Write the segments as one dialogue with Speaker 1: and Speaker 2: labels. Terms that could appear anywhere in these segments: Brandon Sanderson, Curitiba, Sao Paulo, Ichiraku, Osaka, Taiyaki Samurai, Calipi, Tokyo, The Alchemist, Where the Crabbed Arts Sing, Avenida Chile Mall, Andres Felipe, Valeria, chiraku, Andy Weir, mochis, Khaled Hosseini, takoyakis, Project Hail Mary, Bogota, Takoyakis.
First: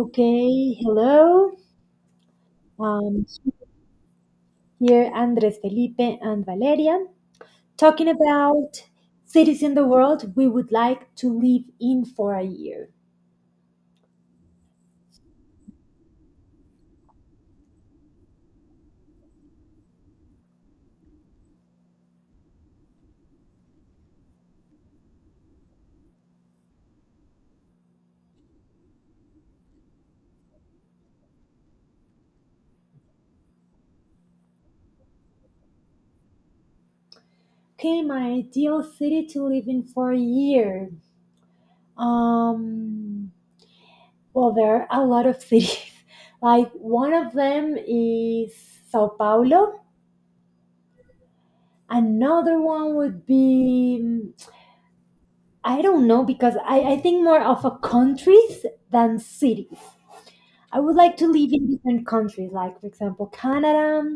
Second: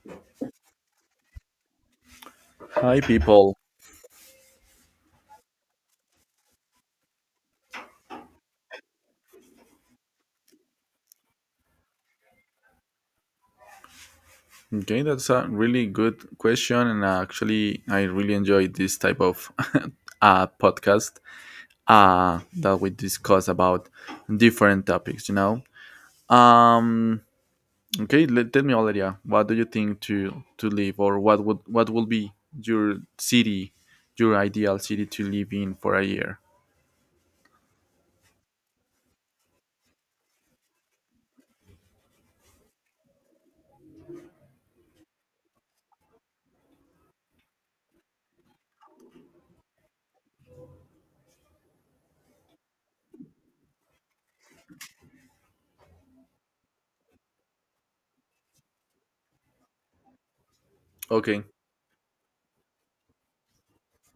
Speaker 1: Okay, hello.
Speaker 2: Hi,
Speaker 1: Um,
Speaker 2: people.
Speaker 1: Here Andres Felipe and Valeria talking about cities in the world we would like to live in for a year.
Speaker 2: Okay, that's a really good question, and actually, I really enjoy this type of podcast that we discuss about different topics. Um. Okay. Tell me, Valeria, what do you think to live, or what will be your city, your ideal city to live in for a year?
Speaker 1: Okay, my ideal city to live in for a year. Um, well, there are a lot of cities. Like one of them is Sao Paulo. Another one would be, I don't know, because I think more of a countries than cities. I would like to
Speaker 2: Okay.
Speaker 1: live in different countries, like for example Canada,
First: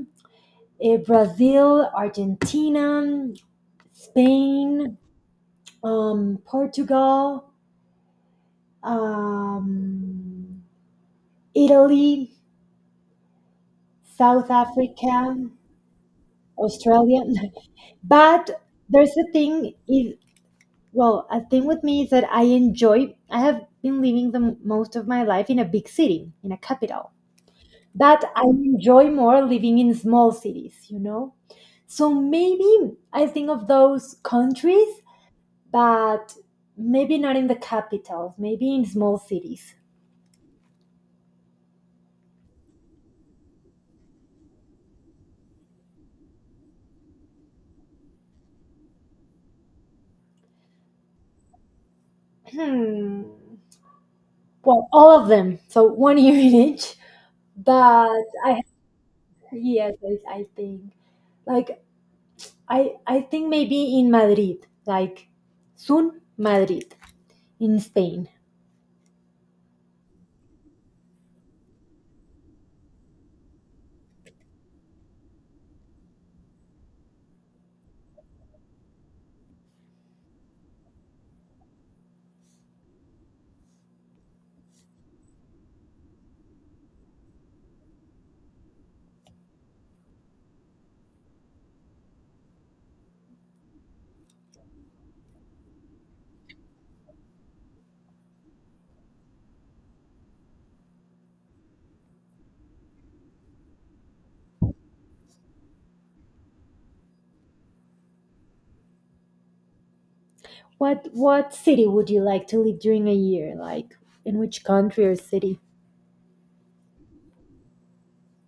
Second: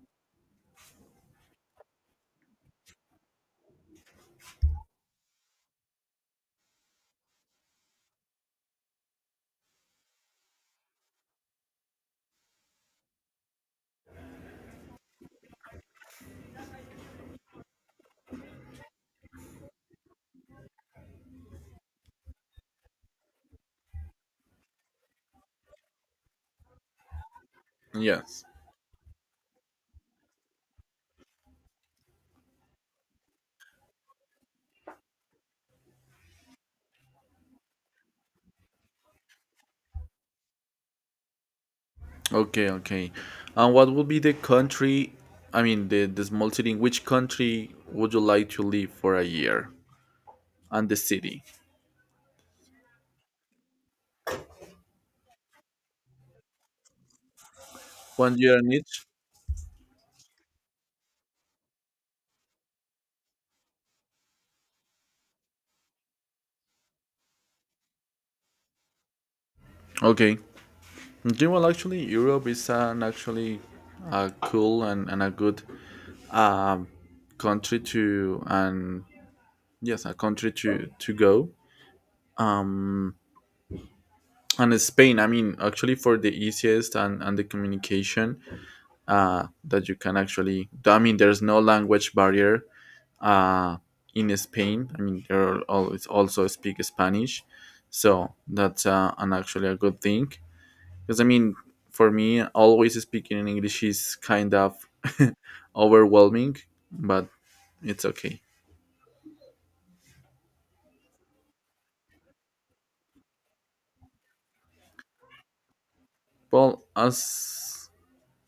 Speaker 1: Brazil, Argentina, Spain, Portugal, um, Italy, South Africa, Australia. But there's a thing is well, a thing with me is that I enjoy. I have been living the most of my life in a big city, in a capital. But I
Speaker 2: Yes.
Speaker 1: enjoy more living in small cities, you know? So maybe I think of those countries, but maybe not in the capitals, maybe in small cities.
Speaker 2: Okay, okay. And what would be the country, I mean, the small city, in which country would you like to live for a year? And the city?
Speaker 1: Hmm. Well, all of them. So one year in each. But
Speaker 2: One year
Speaker 1: I,
Speaker 2: in each?
Speaker 1: yes, I think. Like, I think maybe in Madrid, like soon Madrid in Spain.
Speaker 2: Okay. Okay, well, actually, Europe is an actually a cool and a good um, country to, and yes, a country to go. And Spain, I mean, actually for the easiest and the communication that you can actually, I mean, there's no language barrier uh, in Spain. I mean, they always also speak Spanish, so that's an actually a good thing. Because I mean, for me, always speaking in English is kind of overwhelming, but it's okay.
Speaker 1: What city would you like to live during a year? Like, in which country or city?
Speaker 2: Well, as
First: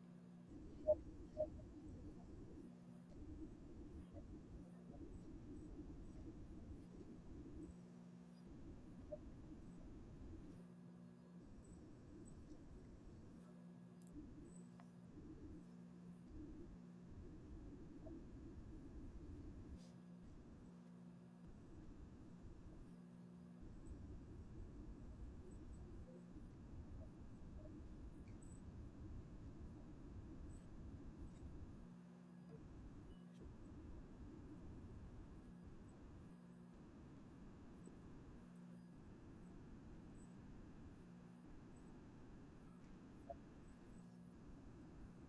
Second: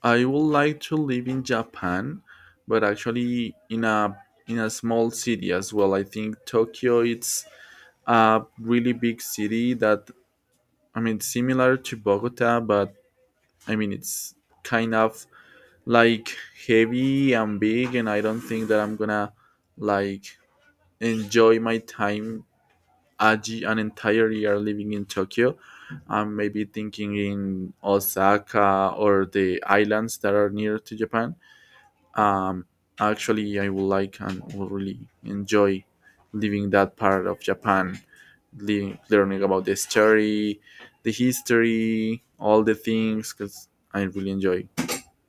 Speaker 2: I would like to live in Japan, but actually in a small city as well. I think Tokyo it's a really big city that I mean similar to Bogota, but I mean, it's kind of like heavy and big, and I don't think that I'm gonna like enjoy my time an entire year living in Tokyo. I'm maybe thinking in Osaka or the islands that are near to Japan. Um, actually, I would like and would really enjoy living that part of Japan, learning about the history, all the things, because I really enjoy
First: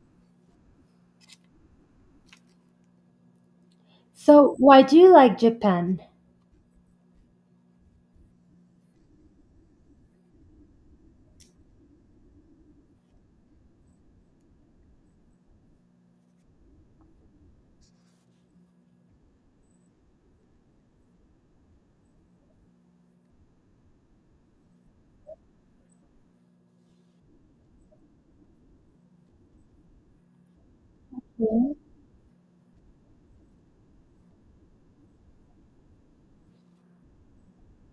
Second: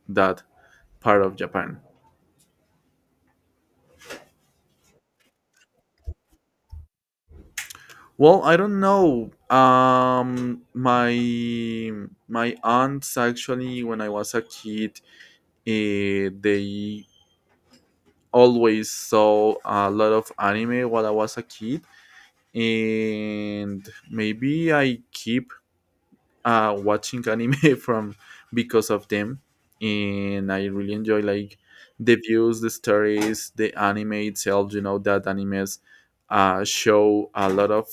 Speaker 2: that part of Japan.
Speaker 1: So, why do you like Japan?
Speaker 2: Well, I don't know. My aunts actually, when I was a kid, they always saw a lot of anime while I was a kid, and maybe I keep watching anime from because of them, and I really enjoy like
Speaker 1: Okay.
Speaker 2: the views, the stories, the anime itself. You know that animes show a lot of.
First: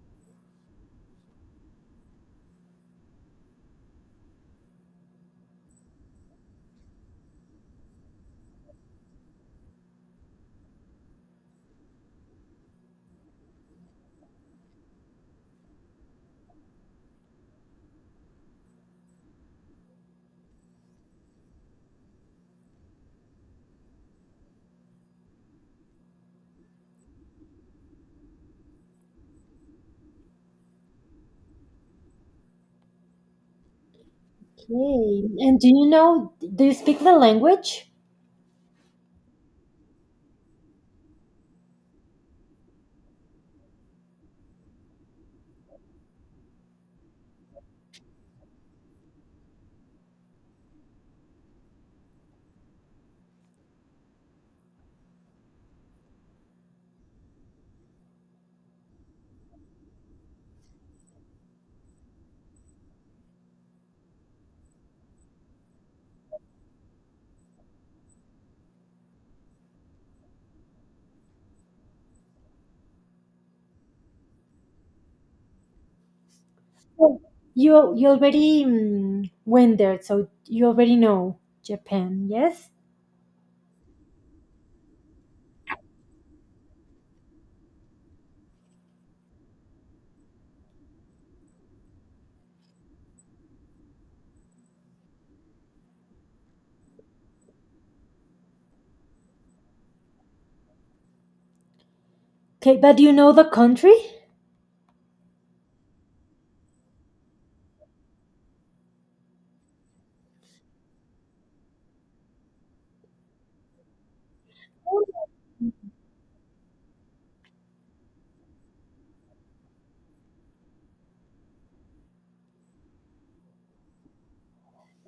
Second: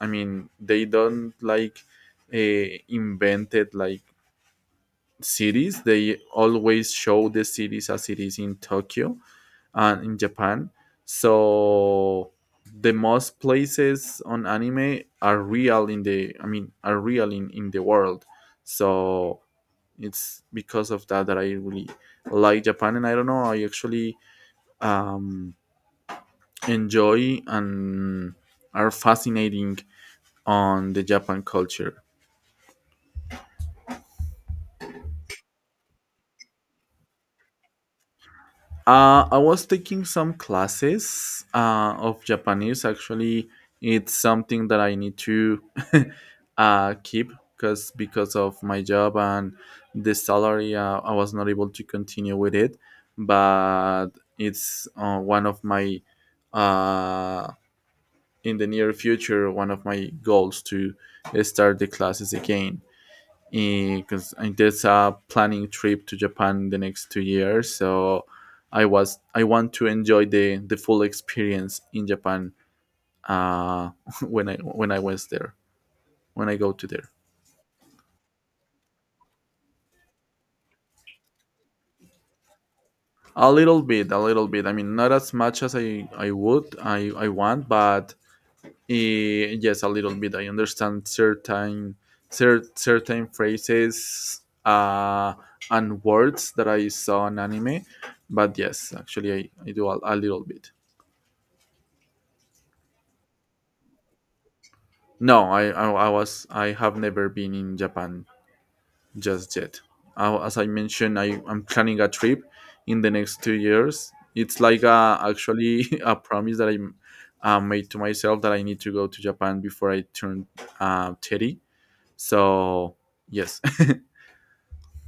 Speaker 2: I mean, they don't like invented like cities. They always show the cities as it is in Tokyo, and in Japan. So the most places on anime are real in the, I mean, are real in the world. So it's because of that that I really like Japan, and I don't know, I actually um, enjoy and are fascinating on the Japan culture.
Speaker 1: And do you speak the language?
Speaker 2: I was taking some classes of Japanese. Actually, it's something that I need to keep because of my job and the salary, I was not able to continue with it. But it's one of my uh, in the near future, one of my goals to start the classes again because there's a planning trip to Japan the next 2 years. So I want to enjoy the full experience in Japan, uh, when I was there, when I go to there.
Speaker 1: Well, you already went there, so you already know Japan, yes?
Speaker 2: A little bit, a little bit. I mean, not as much as I would I want, but yes, a little bit. I understand certain certain phrases and words that I saw in anime, but yes, actually I do a little bit.
Speaker 1: Okay, but do you know the country?
Speaker 2: No, I have never been in Japan just yet. As I mentioned, I am planning a trip in the next 2 years. It's like actually a promise that I made to myself that I need to go to Japan before I turn 30. So yes,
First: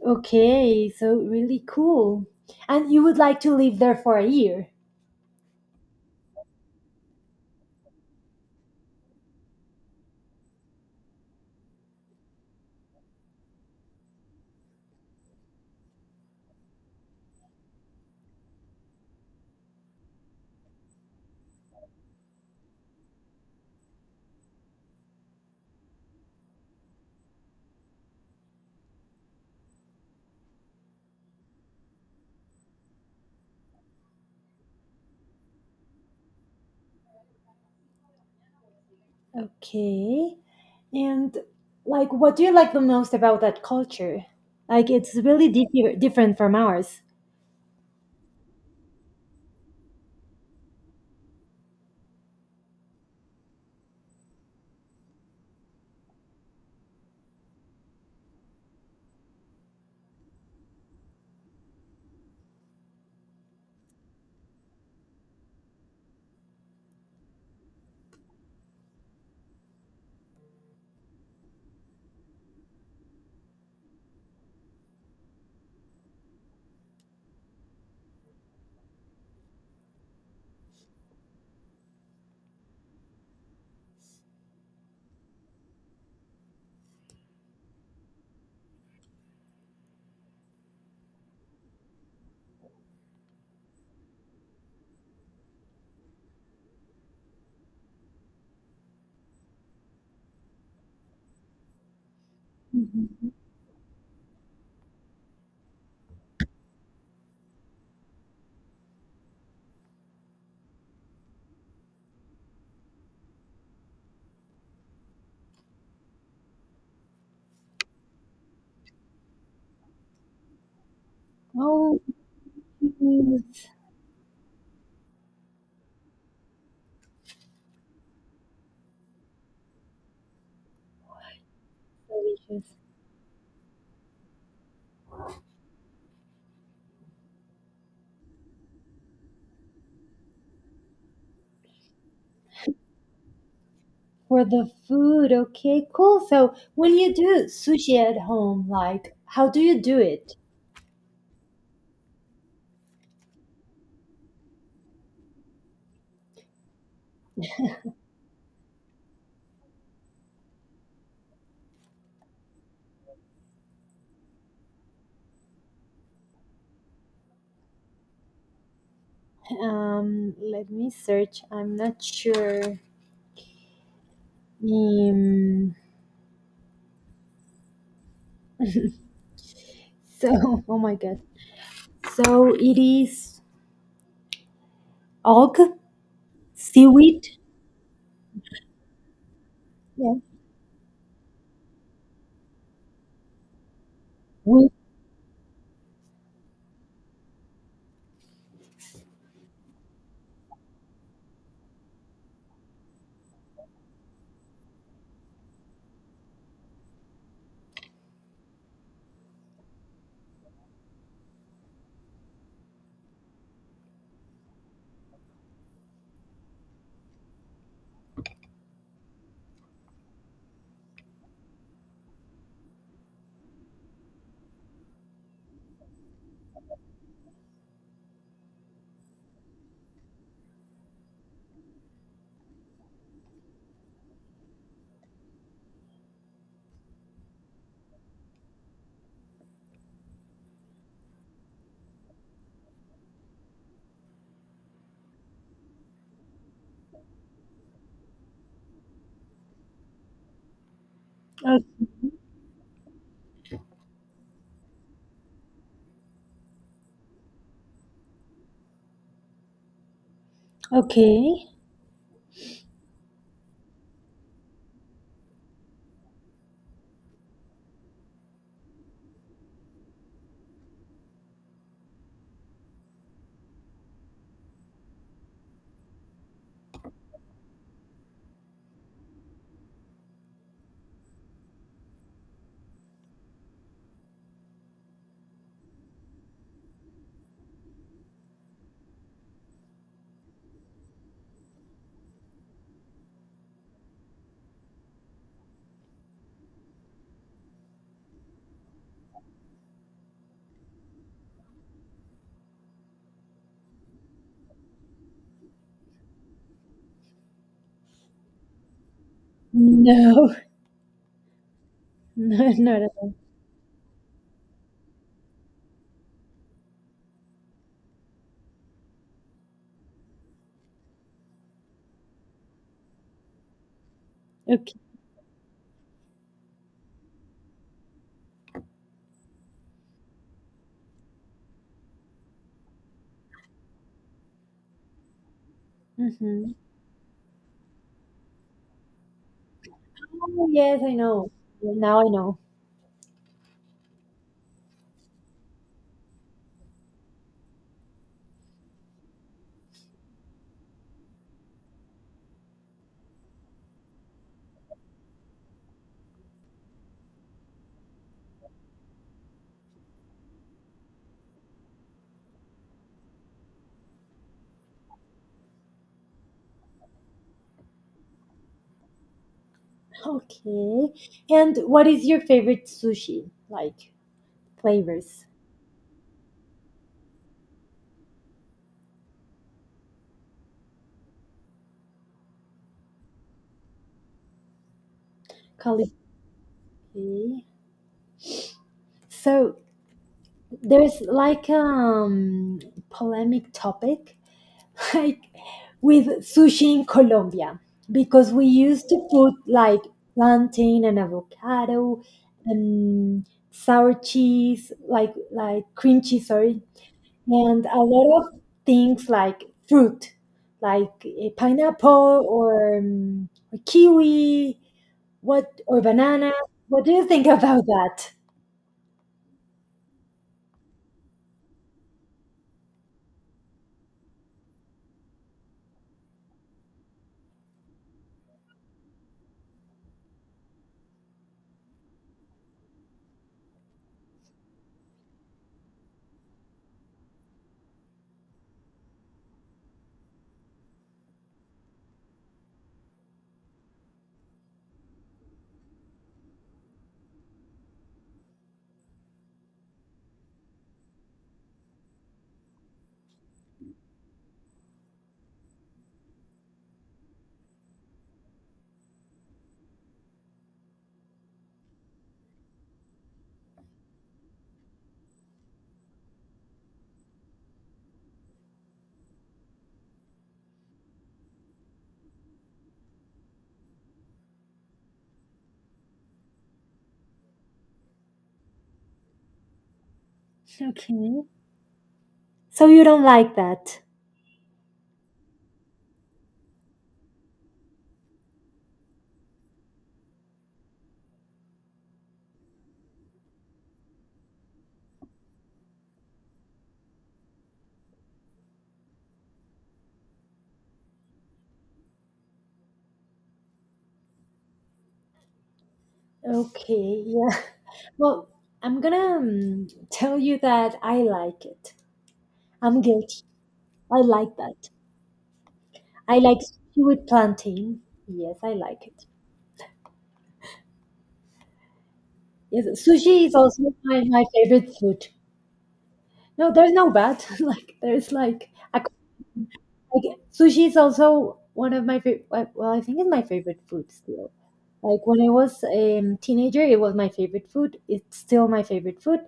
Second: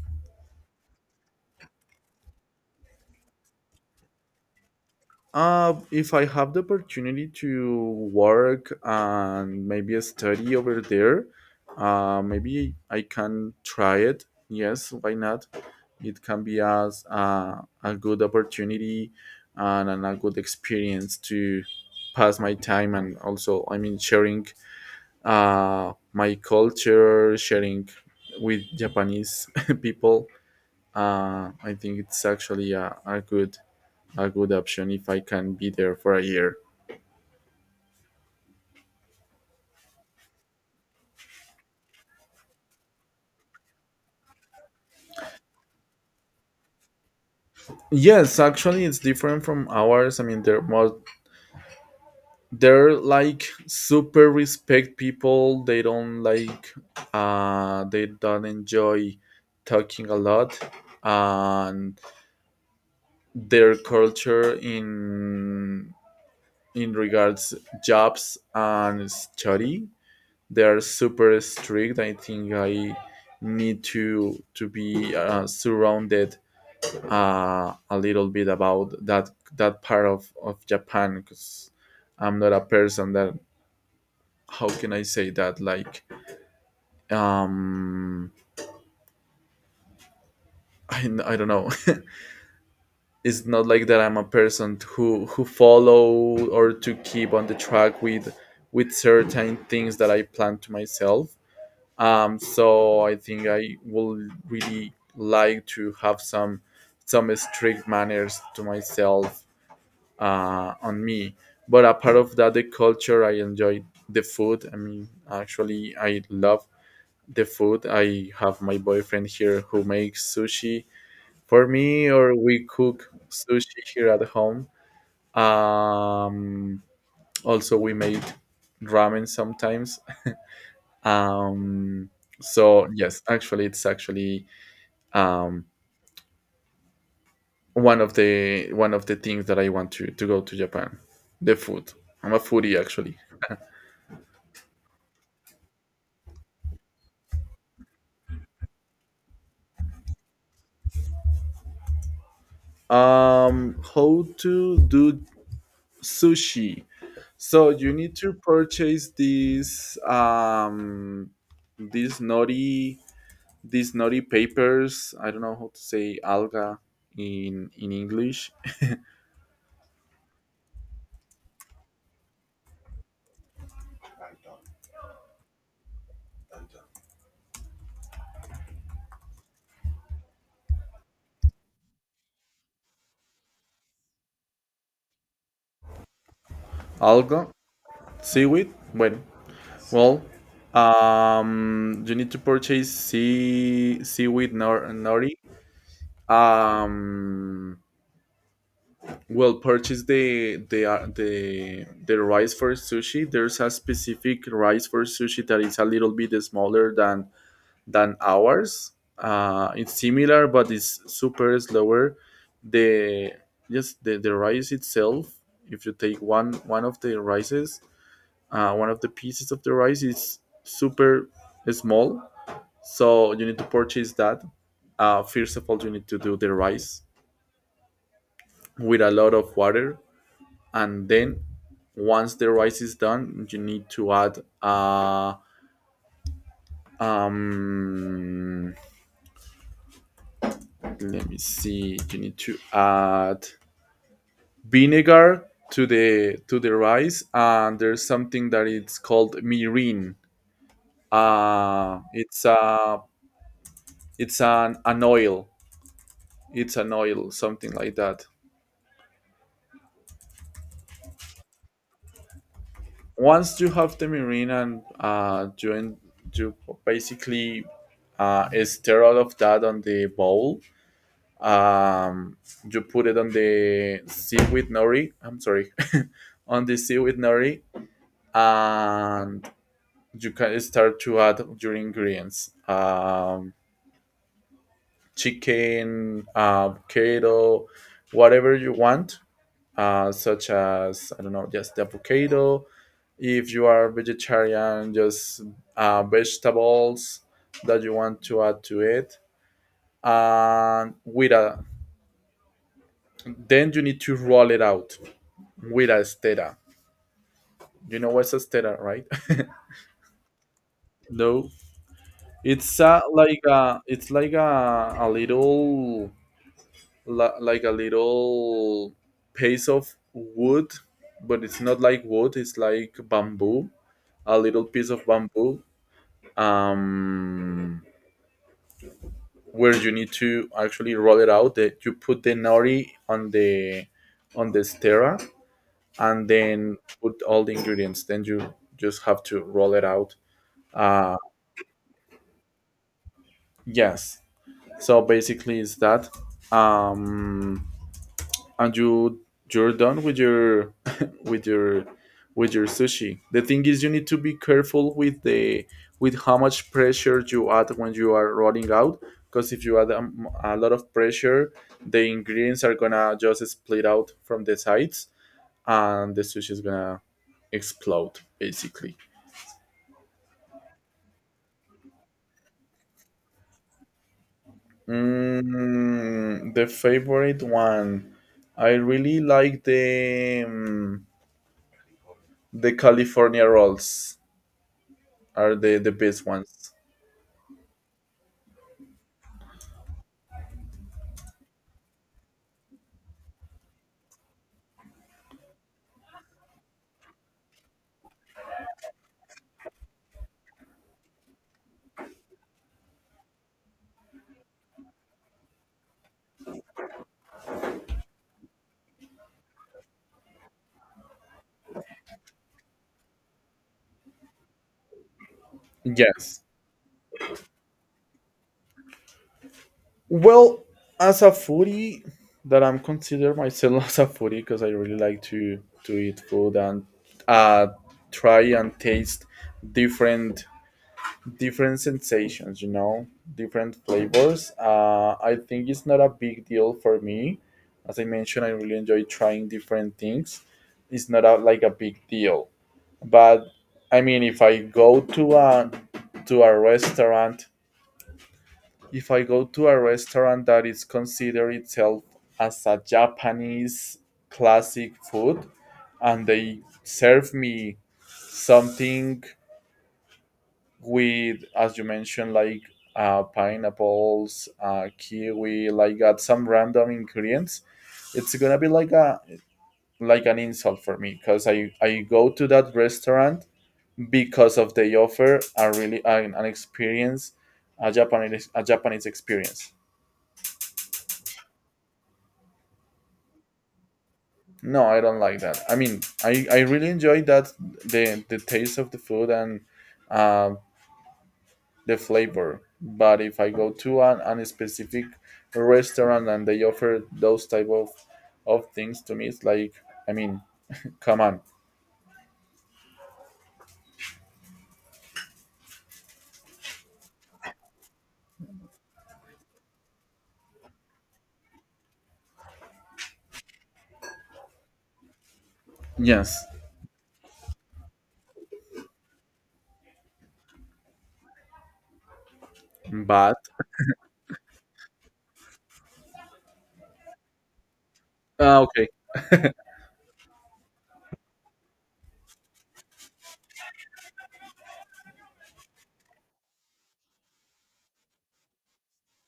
Speaker 1: Okay, so really cool. And you would like to live there for a year.
Speaker 2: if I have the opportunity to work and maybe study over there, maybe I can try it. Yes, why not? It can be as a good opportunity and a good experience to pass my time, and also I mean sharing my culture, sharing with Japanese people, I think it's actually a good option if I can be there for a year.
Speaker 1: Okay. And like what do you like the most about that culture? Like it's really different from ours.
Speaker 2: Yes, actually, it's different from ours. I mean, they're like super respect people. They don't like, they don't enjoy talking a lot. And their culture in regards jobs and study, they are super strict. I think I need to be surrounded a little bit about that, that part of Japan, because I'm not a person that, how can I say that? Like, um, I don't know. It's not like that. I'm a person who follow or to keep on the track with, certain things that I plan to myself. So I
Speaker 1: Mhm.
Speaker 2: think I will really like to have some strict manners to myself, on me. But apart of that, the culture, I enjoy the food. I mean, actually, I love the food. I have my boyfriend here who makes sushi for
Speaker 1: Oh,
Speaker 2: me, or we cook sushi here at home. Um, also, we made ramen sometimes. Um,
Speaker 1: delicious.
Speaker 2: so yes, actually, it's actually um, one of the things that I want to go to Japan. The food. I'm a foodie actually.
Speaker 1: For the food, okay, cool. So when you do sushi at home, like how do you do it?
Speaker 2: How to do sushi? So you need to purchase these these naughty these naughty papers. I don't know how to say alga in English.
Speaker 1: Let me search. I'm not sure. Um, so oh my god. So it is og seaweed.
Speaker 2: Alga seaweed. Bueno,
Speaker 1: Yeah.
Speaker 2: well, you need to purchase seaweed
Speaker 1: With,
Speaker 2: nor nori. Um, well, purchase the the rice for sushi. There's a specific rice for sushi that is a little bit smaller than ours. It's similar, but it's super slower. The the rice itself. If you take one of the rices, one of the pieces of the rice is super small, so you need to purchase that. First of all, you need to do the rice with a lot of water, and then once the rice is done, you need to add. Um, let me see. You need to add vinegar to the rice, and there's something that it's called mirin.
Speaker 1: o-
Speaker 2: It's a, it's an oil. It's an oil, something like that.
Speaker 1: okay.
Speaker 2: Once you have the mirin, and you you basically stir all of that on the bowl. um you put it on the seaweed nori, I'm sorry on the seaweed nori, and you can start to add your ingredients, chicken, avocado, whatever you want, such as I don't know, just the avocado if you are vegetarian, just vegetables that you want to add to it. And with a then you need to roll it out with a stera. You know what's a stera, right?
Speaker 1: No,
Speaker 2: No,
Speaker 1: no,
Speaker 2: it's
Speaker 1: not at all.
Speaker 2: like a, it's like a little, like a little piece of wood, but it's not like wood, it's like bamboo, a little
Speaker 1: Okay.
Speaker 2: piece of bamboo. Um, where you need to actually roll it out. That you put the nori on the stirrer, and
Speaker 1: Mm-hmm.
Speaker 2: then put all the ingredients. Then you just have to roll it out.
Speaker 1: Oh, yes, I
Speaker 2: Uh,
Speaker 1: know. Now I know.
Speaker 2: yes. So basically, it's that. Um, and you you're done with your with your with your sushi. The thing is, you need to be careful with the with how much pressure you add when you are rolling out, because if you add a lot of pressure, the ingredients are gonna just split out from the sides, and the sushi is gonna explode basically.
Speaker 1: Okay. And what is your favorite sushi like? Flavors.
Speaker 2: Mm, the favorite one. I really like the, California rolls. Are the
Speaker 1: Calipi.
Speaker 2: best ones.
Speaker 1: So there's like polemic topic like with sushi in Colombia, because we used to put like plantain and avocado and sour cheese like cream cheese, sorry, and a lot of things like fruit, like a pineapple or a kiwi what or banana,
Speaker 2: Yes.
Speaker 1: what do you think about that?
Speaker 2: Well, as a foodie, that I'm consider myself as a foodie, because I really like to eat food and uh try and taste different different sensations. You know, different flavors. I think it's not a big deal for me. As I mentioned, I really enjoy trying different things. It's not like a big deal, but I mean, if I go to a restaurant if I go to a restaurant that is considered itself as a Japanese classic food, and they serve me something with, as you mentioned, like pineapples, kiwi, like got some random ingredients, it's gonna be like a like an insult for me, because I go to that restaurant because of they offer a really an experience, a Japanese experience.
Speaker 1: Okay. So you don't like that.
Speaker 2: No, I don't like that. I mean, I really enjoy that, the taste of the food and um the flavor. But if I go to an specific restaurant, and they offer those type of things to me, it's like, I mean, come on.
Speaker 1: Okay, yeah. Well, I'm gonna tell you that I like it. I'm guilty. I like that. I like
Speaker 2: Yes,
Speaker 1: sushi with plantain. Yes, I like it. Yes, sushi is
Speaker 2: but
Speaker 1: also my favorite food. No, there's no bad. like there's like,
Speaker 2: ah,
Speaker 1: I, c-
Speaker 2: okay,
Speaker 1: like sushi is also one of my favorite. Well, I think it's my favorite food still. Like when I was a teenager, it was my favorite food. It's still my favorite food.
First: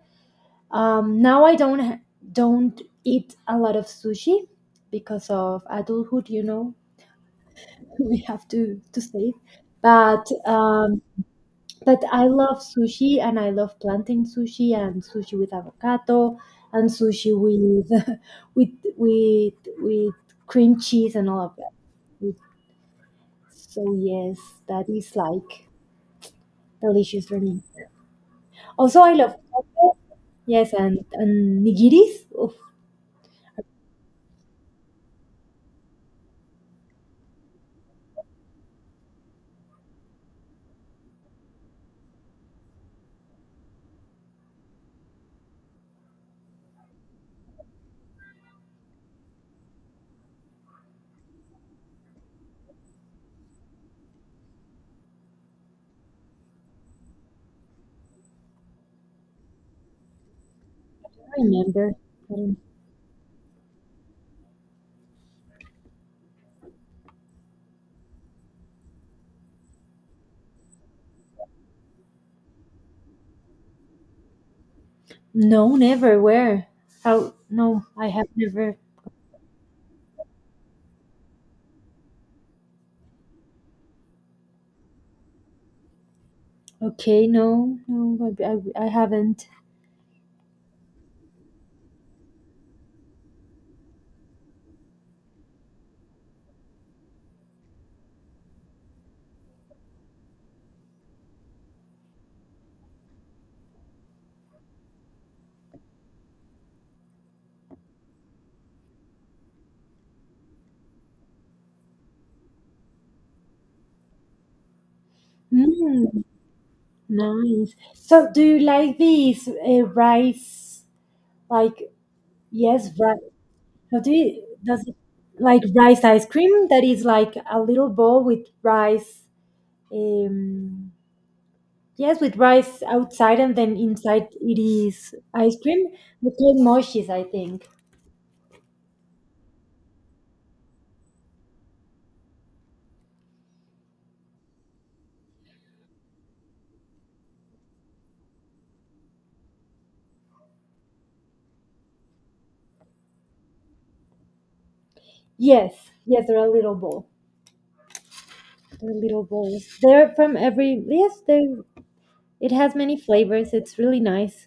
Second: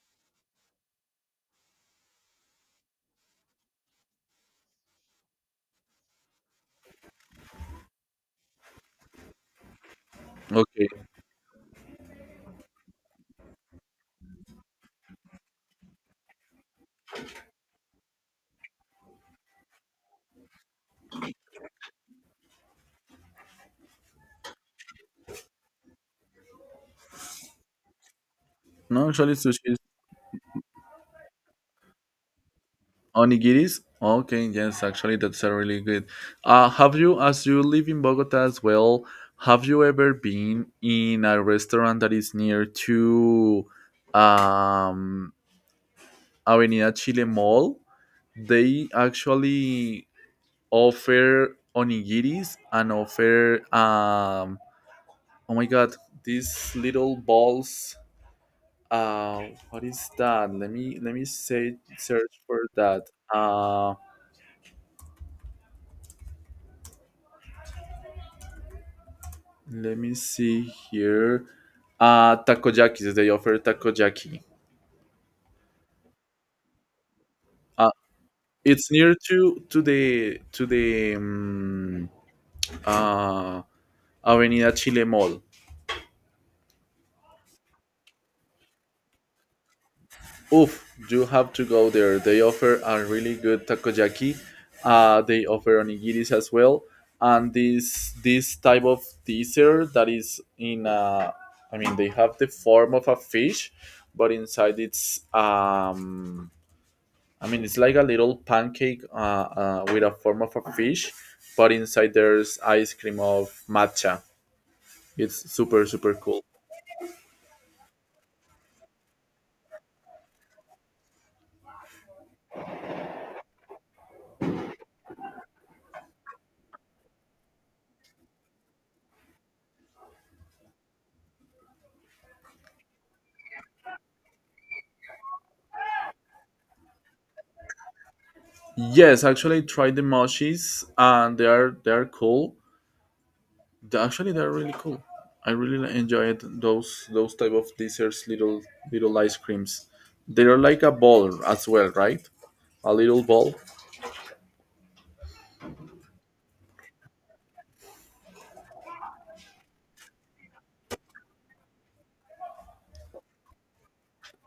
Speaker 1: Now I don't ha- don't eat a lot of sushi because of adulthood. You know, we have to save. But
Speaker 2: okay.
Speaker 1: I love sushi and I love plantain sushi and sushi with avocado and sushi with with with with cream cheese and all of that. It- So yes, that is like delicious for me. Also,
Speaker 2: No,
Speaker 1: I love
Speaker 2: actually, sushi.
Speaker 1: chocolate. Yes, and nigiris. Oof,
Speaker 2: Onigiris? Okay, yes, actually, that's a really good. Have you, as you live in Bogota as well, have you ever been in a restaurant that is near to um, Avenida Chile Mall? They actually offer onigiris and offer, oh my god, these little balls. What is that? Let me
Speaker 1: I
Speaker 2: say
Speaker 1: remember.
Speaker 2: search for that. Uh, Let me see here. Takoyakis. They offer takoyaki.
Speaker 1: No, never. Where? How? No,
Speaker 2: Uh
Speaker 1: I have never.
Speaker 2: it's near to the, uh Avenida Chile Mall.
Speaker 1: Okay, no, no, I haven't.
Speaker 2: Oof, you have to go there. They offer a really good takoyaki. They offer onigiris as well. And this type of dessert that is in, I mean they have the form of a fish, but inside it's, I mean, it's like a little pancake, with a form of a fish, but inside there's ice cream of matcha. It's super super
Speaker 1: Mm,
Speaker 2: cool.
Speaker 1: nice. So, do you like these rice? Like, yes, rice. Does it like rice ice cream that is like a little bowl with rice? Um, yes, with rice outside and then inside it is ice cream. We call mochis, I think.
Speaker 2: Yes, actually, I tried the mochis, and they are cool. They- actually, they are really cool. I really enjoyed those type of desserts, little ice creams. They are like a ball as well, right? A little ball.
Speaker 1: Yes, yes, they're a little bowl. The little bowls. They're from every yes, they it has many flavors. It's really nice.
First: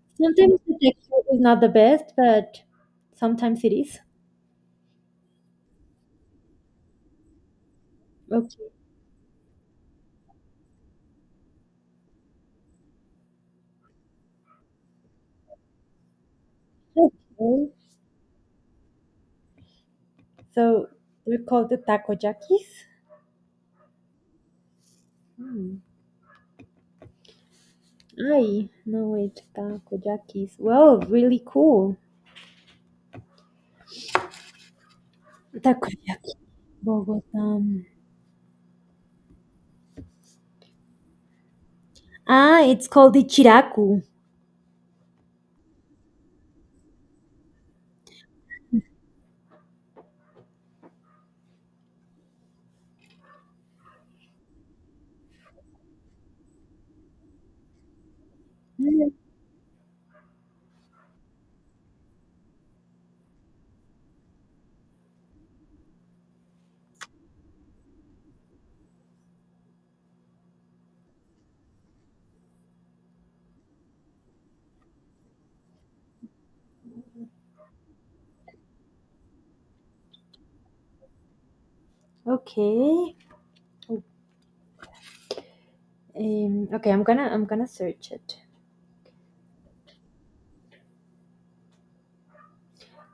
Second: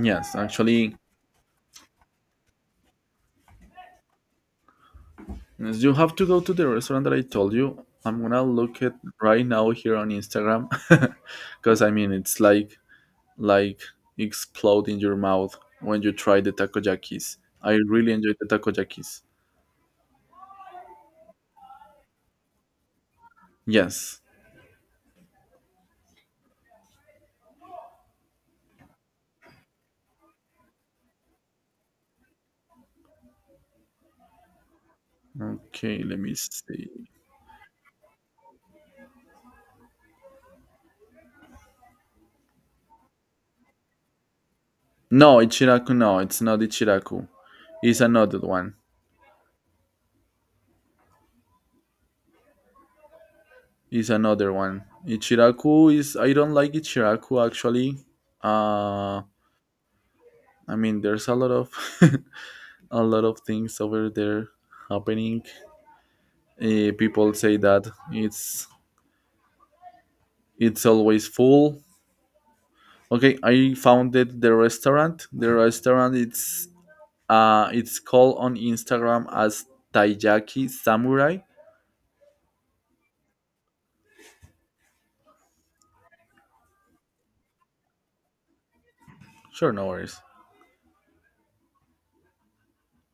Speaker 2: Yes,
Speaker 1: Sometimes the
Speaker 2: actually,
Speaker 1: texture is not the best, but sometimes it is.
Speaker 2: yes, you have to go to the restaurant that I told you. I'm gonna
Speaker 1: Okay.
Speaker 2: look at right now here on Instagram, because I mean it's like, like explode in your mouth when you try the takoyakis.
Speaker 1: Okay.
Speaker 2: I really enjoy the takoyakis.
Speaker 1: So they're called the takoyakis.
Speaker 2: Yes.
Speaker 1: Hmm. Ay, no wait, takoyakis. Well, really cool.
Speaker 2: Okay, let
Speaker 1: Takoyaki.
Speaker 2: me see.
Speaker 1: Bogota. Ah, it's called the chiraku.
Speaker 2: No, Ichiraku. No, it's not Ichiraku. It's another one. It's another one. Ichiraku is. I don't like Ichiraku actually.
Speaker 1: Mm,
Speaker 2: Uh, I mean, there's a lot of. A lot of things over there happening. People say that it's always full. Okay, I founded the restaurant. The restaurant it's, it's called on Instagram as Taiyaki Samurai.
Speaker 1: okay. Okay, I'm gonna search it.
Speaker 2: Sure, no worries.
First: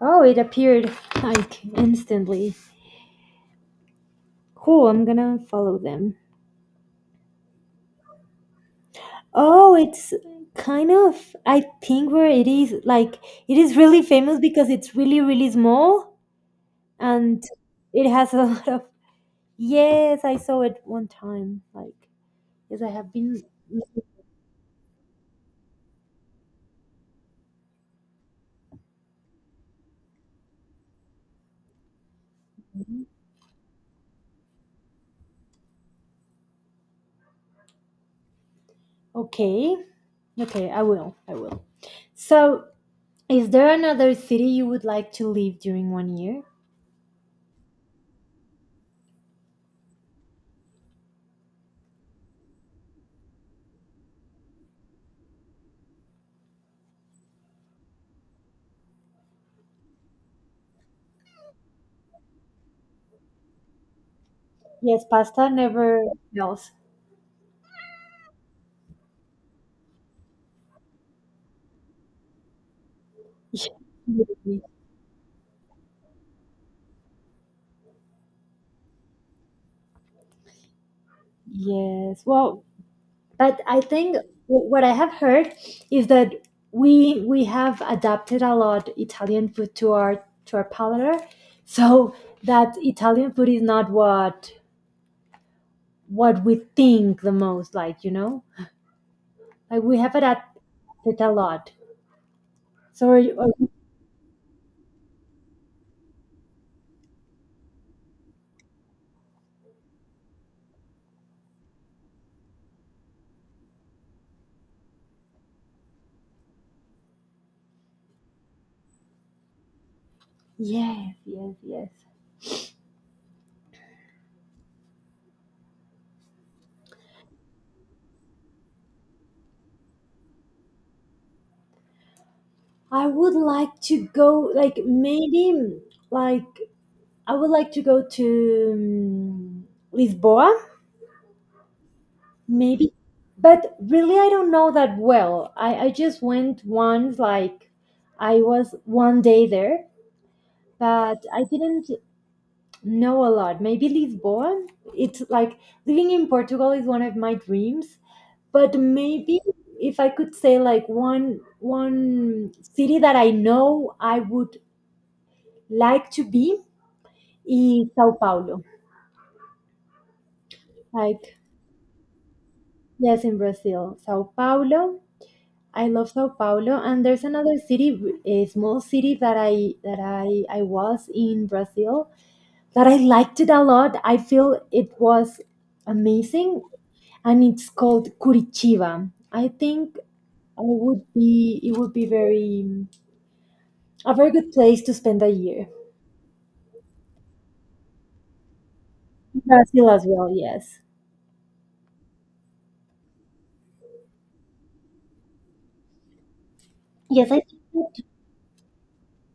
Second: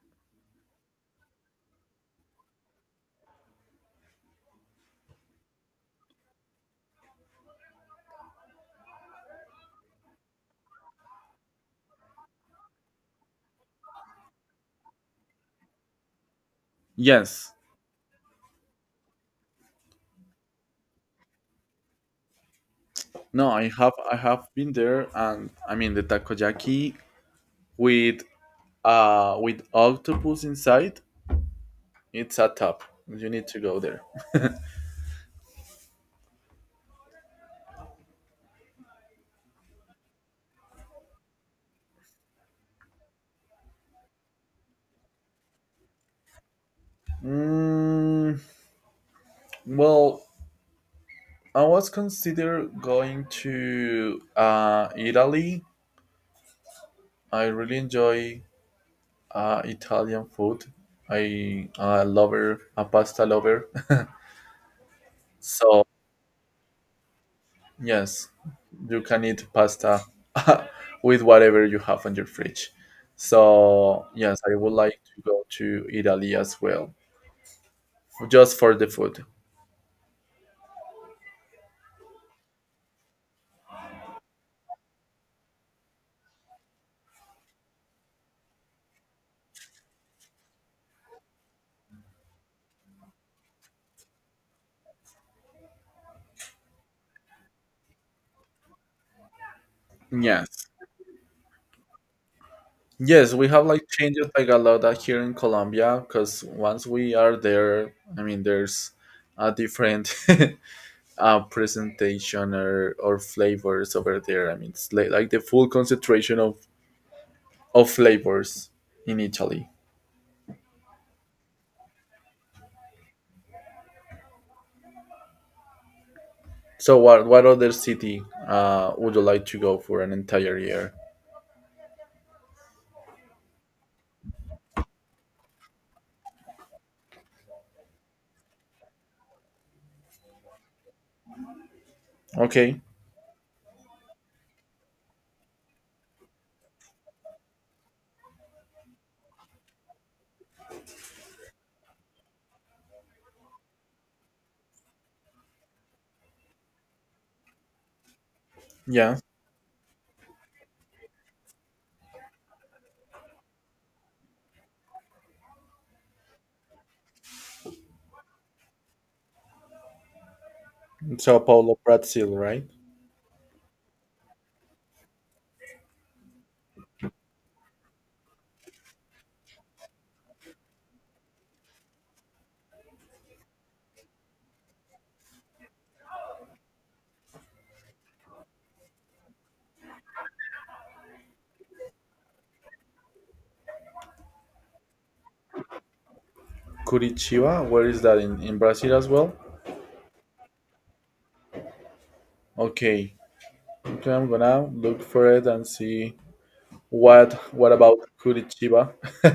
Speaker 1: Oh, it appeared like instantly. Cool, I'm gonna follow them. Oh, it's kind of, I think where it is, like, it is really famous because it's really, really small and
Speaker 2: Yes.
Speaker 1: it has a lot of. Yes, I saw it one time. Like, yes, I have been.
Speaker 2: No, I have been there, and I mean the takoyaki with with octopus inside, it's a top. You need to go there.
Speaker 1: Okay, okay, I will, I will. So, is there another city you would like to live during one year?
Speaker 2: Mm, well, I was consider going to Italy. I really enjoy Italian food. I a lover, a pasta lover.
Speaker 1: Yes, pasta
Speaker 2: So
Speaker 1: never fails.
Speaker 2: yes, you can eat pasta with whatever you have on your fridge. So yes, I would like to go to Italy as well, just for the food.
Speaker 1: Yes. Well, but I think what I have heard is that we have adapted a lot Italian food to our palate, so that Italian food is not what we think the most. Like like we have
Speaker 2: Yes.
Speaker 1: adapted a lot. So
Speaker 2: Yes, we have like changed like a lot that here in Colombia, because once we are there, I mean, there's a different presentation or flavors over there. I mean, it's like, the full concentration of flavors in Italy.
Speaker 1: yes, yes, yes.
Speaker 2: So, what other city would you like to go for an entire year?
Speaker 1: I would like to go. Like maybe like I would like to go to Lisboa.
Speaker 2: Okay,
Speaker 1: Maybe, but really, I don't know that well. I just went once, like I was one day there, but I didn't know a lot. Maybe Lisbon. It's like living in Portugal is one of my dreams, but
Speaker 2: yeah,
Speaker 1: maybe if I could say like one city that I know I would like to be is Sao Paulo. Like
Speaker 2: Sao Paulo, Brazil, right?
Speaker 1: yes, in Brazil, Sao Paulo. I love Sao Paulo, and there's another city, a small city that I was in Brazil that I liked it a lot. I feel it was amazing, and it's called Curitiba. I think I would be it would be very a very good place to spend a year.
Speaker 2: Curitiba, where is that in, Brazil as well?
Speaker 1: Brazil as well, yes.
Speaker 2: Okay, okay, I'm gonna look for it and see.
Speaker 1: Yes, I think
Speaker 2: What about
Speaker 1: that
Speaker 2: Curitiba?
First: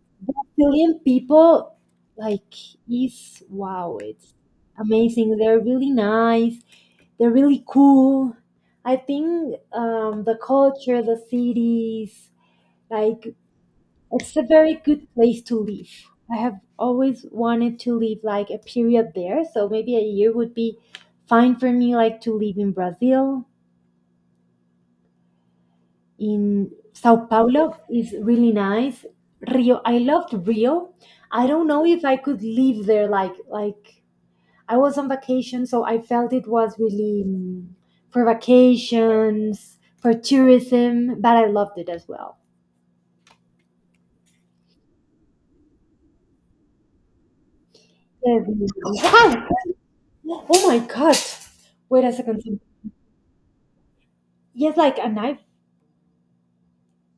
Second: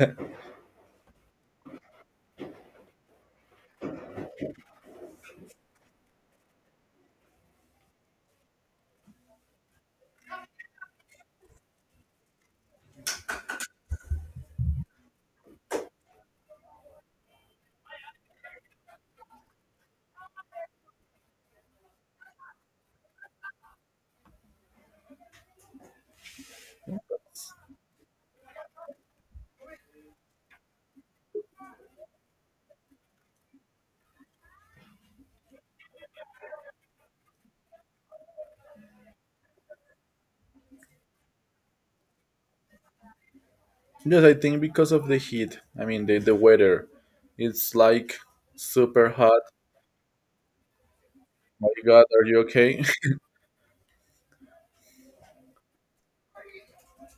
Speaker 1: Brazilian people like is wow, it's amazing. They're really nice. They're really cool. I think the culture, the cities, like it's a very good place to live. I have always wanted to live like a period there, so maybe a year would be fine for me. Like to live in Brazil, in Sao Paulo is really nice. Rio, I loved Rio. I don't know if I could live there like I was on vacation, so I felt it was really for vacations, for tourism, but I loved it as well.
Speaker 2: Yes, I think because of the heat. I mean the weather. It's like
Speaker 1: Yes.
Speaker 2: super hot.
Speaker 1: Wow! Oh my god!
Speaker 2: My
Speaker 1: Wait
Speaker 2: god,
Speaker 1: a
Speaker 2: are you
Speaker 1: second.
Speaker 2: okay?
Speaker 1: Yes, like a knife.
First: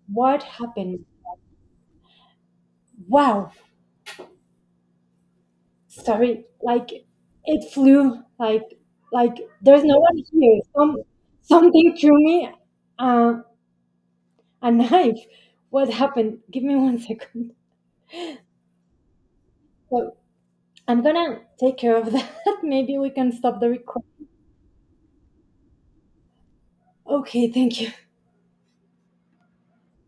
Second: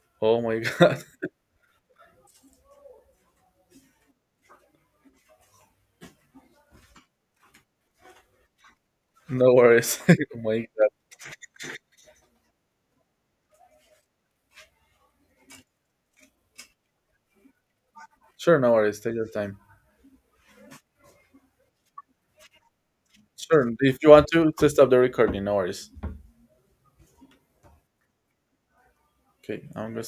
Speaker 1: What
Speaker 2: Oh my god.
Speaker 1: happened? Wow! Sorry, like it flew. Like
Speaker 2: No
Speaker 1: there's no
Speaker 2: worries. Oh
Speaker 1: one
Speaker 2: my
Speaker 1: here.
Speaker 2: god.
Speaker 1: Something threw me. Uh, a knife. What happened? Give me one second.
Speaker 2: Sure, no worries. Take your time.
Speaker 1: So I'm gonna take care of that. Maybe we can stop the
Speaker 2: Sure. If
Speaker 1: recording.
Speaker 2: you want to stop the recording, no worries.
Speaker 1: Okay, thank you.
Speaker 2: Okay, I'm gonna